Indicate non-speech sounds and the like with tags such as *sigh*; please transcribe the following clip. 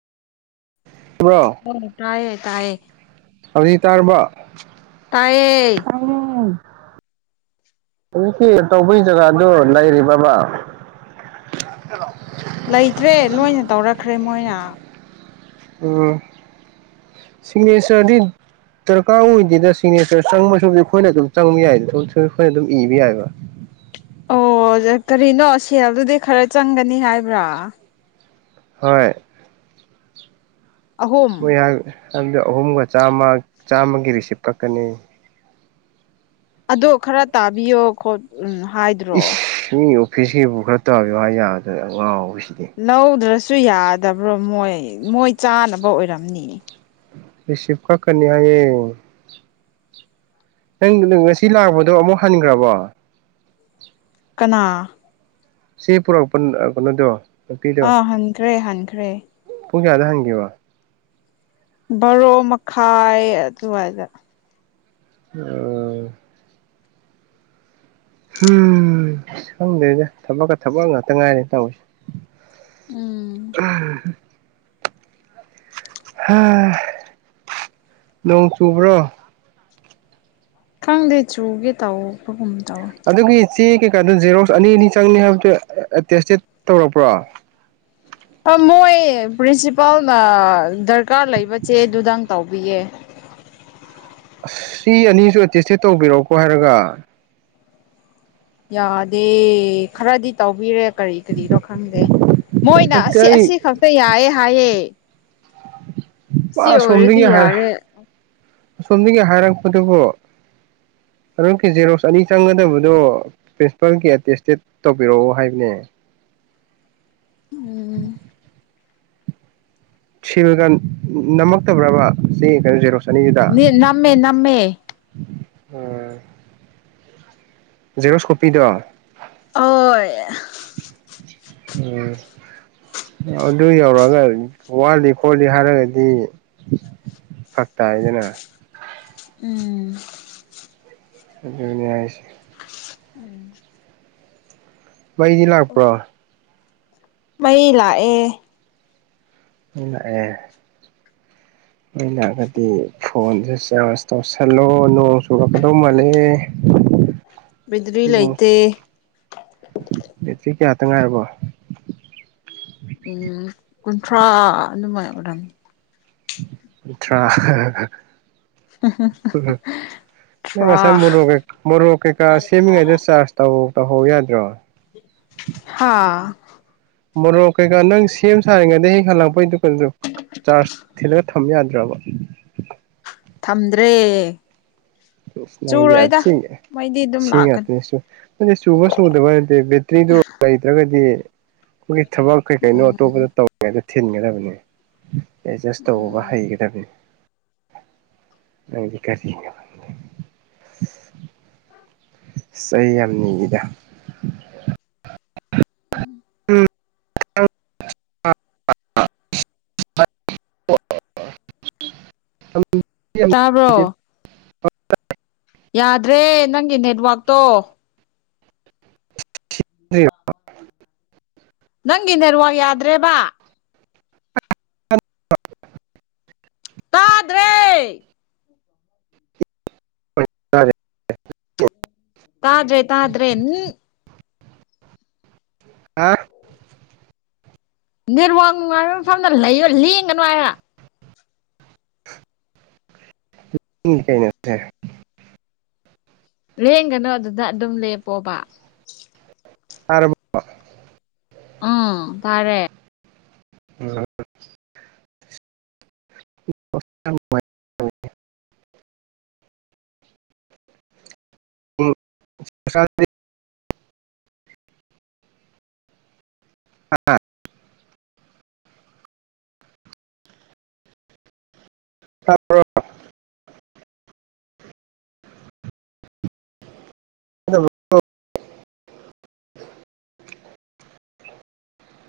bro ꯎꯝ ꯇꯥꯏꯌꯦ ꯇꯥꯏꯌꯦ ꯍꯧꯖꯤꯛ ꯇꯥꯔꯕꯣ ꯇꯥꯏꯌꯦ ꯎꯝ ꯍꯧꯖꯤꯛꯀꯤ ꯇꯧꯕꯩ ꯖꯒꯥꯗꯣ ꯂꯩꯔꯤꯕꯕꯥ ꯍꯜꯂꯣ ꯂꯩꯇ꯭ꯔꯦ ꯂꯣꯏꯅ ꯇꯧꯔꯛꯈ꯭ꯔꯦ ꯃꯣꯏꯅ ꯎꯝ ꯁꯤꯒꯅꯦꯆ‍꯭ꯔꯗꯤ ꯗ꯭ꯔꯀꯥꯔ ꯑꯣꯏꯗꯦꯗ ꯁꯤꯒꯅꯦꯆꯔ ꯆꯪꯕꯁꯤꯕꯨꯗꯤ ꯑꯩꯈꯣꯏꯅ ꯑꯗꯨꯝ ꯆꯪꯕ ꯌꯥꯏꯗ ꯑꯩꯈꯣꯏꯅ ꯑꯗꯨꯝ ꯏꯕ ꯌꯥꯏꯕ ꯑꯣ ꯀꯔꯤꯅꯣ ꯁꯦꯜꯗꯨꯗꯤ ꯈꯔ ꯆꯪꯒꯅꯤ ꯍꯥꯏꯕ꯭ꯔꯥ ꯍꯣꯏ ꯑꯍꯨꯝ ꯃꯣꯏꯔꯥꯡ ꯍꯥꯏꯕꯗꯤ ꯑꯍꯨꯝꯒ ꯆꯥꯝꯃ ꯆꯥꯝꯃꯒꯤ ꯔꯤꯁꯤꯞ ꯀꯛꯀꯅꯤ ꯑꯗꯣ ꯈꯔ ꯇꯥꯕꯤꯌꯣ ꯈꯣꯠ ꯎꯝ ꯍꯥꯏ ꯏꯁ ꯃꯤ ꯑꯣꯐꯤꯁꯀꯤꯕꯨ ꯈꯔ ꯇꯥꯕꯤꯌꯨ ꯍꯥꯏ ꯌꯥꯗꯣꯏꯔ ꯑꯉꯥꯎꯕꯁꯤꯗꯤ ꯂꯧꯗ꯭ꯔꯁꯨ ꯌꯥꯗꯕ꯭ꯔꯣ ꯃꯣꯏ ꯃꯣꯏ ꯆꯥꯅꯕ ꯑꯣꯏꯔꯝꯅꯤ ꯔꯤꯁꯤꯞ ꯀꯛꯀꯅꯤ ꯍꯥꯏꯌꯦ ꯅꯪꯒꯤꯗꯣ ꯉꯁꯤ ꯂꯥꯛꯄꯗꯣ ꯑꯃꯨꯛ ꯍꯟꯒ꯭ꯔꯕꯣ ꯀꯅꯥ ꯁꯤ ꯄꯨꯔꯛꯄ ꯀꯩꯅꯣꯗꯣ ꯑꯥ ꯍꯟꯈ꯭ꯔꯦ ꯍꯟꯈ꯭ꯔꯦ ꯄꯨꯡꯒꯌꯥꯗ ꯍꯪ ꯋꯥ ꯕꯥꯔꯣ ꯃꯈꯥꯏ ꯑꯗꯨꯋꯥꯏꯗ ꯑ ꯎꯝ ꯈꯪꯗꯦꯅꯦ ꯊꯕꯛꯀ ꯊꯕꯛ ꯉꯥꯛꯇ ꯉꯥꯏꯔꯦ ꯇꯧꯔꯤꯁꯦ ꯎꯝ *unintelligible* *inaudible* ꯍꯥ ꯅꯣꯡ ꯆꯨꯕ꯭ꯔꯣ ꯈꯪꯗꯦ ꯆꯨꯒꯦ ꯇꯧꯕꯧꯕꯒꯨꯝ ꯇꯧꯋꯦ ꯑꯗꯨꯒꯤ ꯆꯦ ꯀꯩꯀꯥꯗꯨꯣ ꯖꯦꯔꯣꯛꯁ ꯑꯅꯤ ꯑꯅꯤ ꯆꯪꯅꯤ ꯍꯥꯏꯕꯗꯨꯣ ꯇꯦꯁꯇꯦꯠ ꯇꯧꯔꯛꯄ꯭ꯔꯣ ꯃꯣꯏ ꯄ꯭ꯔꯤꯟꯁꯤꯄꯥꯜꯅ ꯗꯔꯀꯥꯔ ꯂꯩꯕꯁꯦ ꯑꯗꯨꯗꯪ ꯇꯧꯕꯤꯌꯦ ꯑꯁ ꯁꯤ ꯑꯅꯤꯁꯨ ꯑꯦꯇꯦꯁꯇꯦꯠ ꯇꯧꯕꯤꯔꯛꯎꯀꯣ ꯍꯥꯏꯔꯒ ꯌꯥꯗꯦ ꯈꯔꯗꯤ ꯇꯧꯕꯤꯔꯦ ꯀꯔꯤ ꯀꯔꯤꯅꯣ ꯈꯪꯗꯦ ꯃꯣꯏꯅ ꯅꯠꯇꯦ ꯑꯁꯤ ꯑꯩ ꯑꯁꯤ ꯈꯛꯇ ꯌꯥꯌꯦꯦ ꯍꯥꯏꯌꯦꯦ ꯃꯥ ꯑꯁꯣꯝꯗꯒꯤ ꯑꯣꯏꯔꯗꯤ ꯍꯥꯏꯔ ꯌꯥꯔꯦ ꯑꯁꯣꯝꯗꯒꯤ ꯍꯥꯏꯔꯛꯄꯗꯨꯕꯨ ꯑꯀꯤꯦ ꯖꯦꯔꯣꯛꯁ ꯑꯅꯤ ꯆꯪꯒꯗꯕꯗꯣ ꯄ꯭ꯔꯤꯟꯁꯤꯄꯥꯜꯒꯤ ꯑꯦꯇꯦꯁꯇꯦꯠ ꯇꯧꯕꯤꯔꯛꯎ ꯍꯥꯏꯕꯅꯦ ꯎꯝ ꯁꯤꯜꯒ ꯅꯝꯃꯛꯇꯕ꯭ꯔꯕ ꯁꯤ ꯀꯩꯅꯣꯁꯤꯔꯣ ꯅꯃꯦ ꯅꯃꯦ ꯎ ꯖꯦꯔꯣꯁꯀꯣꯄꯤꯗꯣ ꯑꯣ ꯎꯝ ꯑꯗꯨ ꯌꯧꯔꯛꯑꯒ ꯋꯥꯠꯂꯤ ꯈꯣꯠꯂꯤ ꯍꯥꯏꯔꯒꯗꯤ ꯐꯛꯇ ꯍꯥꯏꯗꯅ ꯎꯝ ꯑꯗꯨꯅꯤ ꯍꯥꯏꯁꯦ ꯎꯝ ꯃꯩꯗꯤ ꯂꯥꯛꯄ꯭ꯔꯣ ꯃꯩ ꯂꯥꯛꯑꯦ ꯎ ꯑꯦ ꯅꯣꯏ ꯂꯥꯛꯑꯒꯗꯤ ꯐꯣꯟꯁꯦ ꯆꯥꯔꯖ ꯇꯧꯁꯜꯂꯣꯅꯨ ꯆꯗꯣ ꯃꯅꯦ ꯕꯦꯇ꯭ꯔꯤ ꯂꯩꯇꯦ ꯑꯦꯠꯇ ꯀꯌꯥꯇ ꯉꯥꯏꯔꯔꯕꯣ ꯎꯝ ꯀꯨꯟꯊ꯭ꯔꯥ ꯑꯗꯨꯃꯥꯏꯅ ꯑꯣꯏꯔꯝꯃꯤ ꯑꯥ ꯁꯥꯏ ꯊ꯭ꯔꯥ ꯃ ꯃꯔꯣ ꯀꯩꯀ ꯁꯦꯃꯤ ꯉꯥꯏꯗꯁ ꯇꯧ ꯇꯧꯍꯧ ꯌꯥꯗ꯭ꯔꯣ ꯍꯥꯥ ꯃꯣꯔꯣꯛ ꯀꯩꯀꯥ ꯅꯪ ꯁꯦꯝ ꯁꯥꯔꯤꯉꯩꯗ ꯍꯦꯛ ꯍꯂꯛꯄꯩꯗꯨꯀ ꯆꯥꯔꯖ ꯊꯤ ꯊꯝ ꯌꯥꯗ꯭ꯔꯕ ꯊꯝꯗ꯭ꯔꯦ ꯁꯕꯤꯌꯥ ꯆꯨꯔꯣꯏꯗ ꯃꯩꯗꯤ ꯑꯗꯨꯝ ꯁꯤ ꯂꯥꯛꯀꯅꯤ ꯉꯥꯛꯇꯅꯦꯁꯨ ꯑꯗꯨ ꯁꯨꯕ ꯁꯨꯗꯕ ꯍꯥꯏꯗꯤ ꯕꯦꯠꯇ꯭ꯔꯤꯗꯨ ꯅꯠꯇ꯭ꯔꯒꯗꯤ ꯑꯩꯈꯣꯏꯒꯤ ꯊꯕꯛ ꯀꯩ ꯀꯩꯅꯣ ꯎꯝ ꯑꯇꯣꯞꯄꯗ ꯇꯧꯔꯤꯉꯩꯗ ꯊꯤꯟꯒꯗꯕꯅꯦ ꯑꯦꯠꯖꯥꯁꯇꯧꯕ ꯎꯝ ꯍꯥꯏꯒꯗꯕꯤ ꯅꯒꯤ ꯀ *inaudible* *inaudible* ꯁ ꯑꯩ ꯌꯥꯝ ꯅꯤꯉꯤꯗ ꯎꯝ ꯎꯝ ꯑ *inaudible* *inaudible* ꯇꯥꯕ꯭ꯔꯣ *inaudible* ꯌꯥꯗ꯭ꯔꯦ ꯅꯪꯒꯤ ꯅꯦꯠꯋꯥꯛꯛꯇꯣ *inaudible* ꯅꯪꯒꯤ ꯅꯦꯔꯋꯥꯛ ꯌꯥꯗ꯭ꯔꯦꯕ ꯇꯥꯗ꯭ꯔꯦ ꯌꯥꯌꯦ ꯇꯥꯗ꯭ꯔꯦ ꯇꯥꯗ꯭ꯔꯦ ꯅ ꯍꯥꯥ ꯅꯦꯔꯋꯥꯡ ꯅꯨꯡꯉꯥꯏꯕ ꯃꯐꯝꯗ ꯂꯩꯌ ꯂꯦꯡꯒꯅꯨ ꯍꯥꯏꯔ ꯏ ꯀꯩꯅꯁꯦ ꯂꯦꯡꯒꯅꯨ ꯑꯗꯨꯗ ꯑꯗꯨꯝ ꯂꯦꯄꯣꯕ ꯑꯕ ꯑꯣ ꯇꯔꯦ ꯎꯝ ꯎꯝ ꯑꯥ ꯍ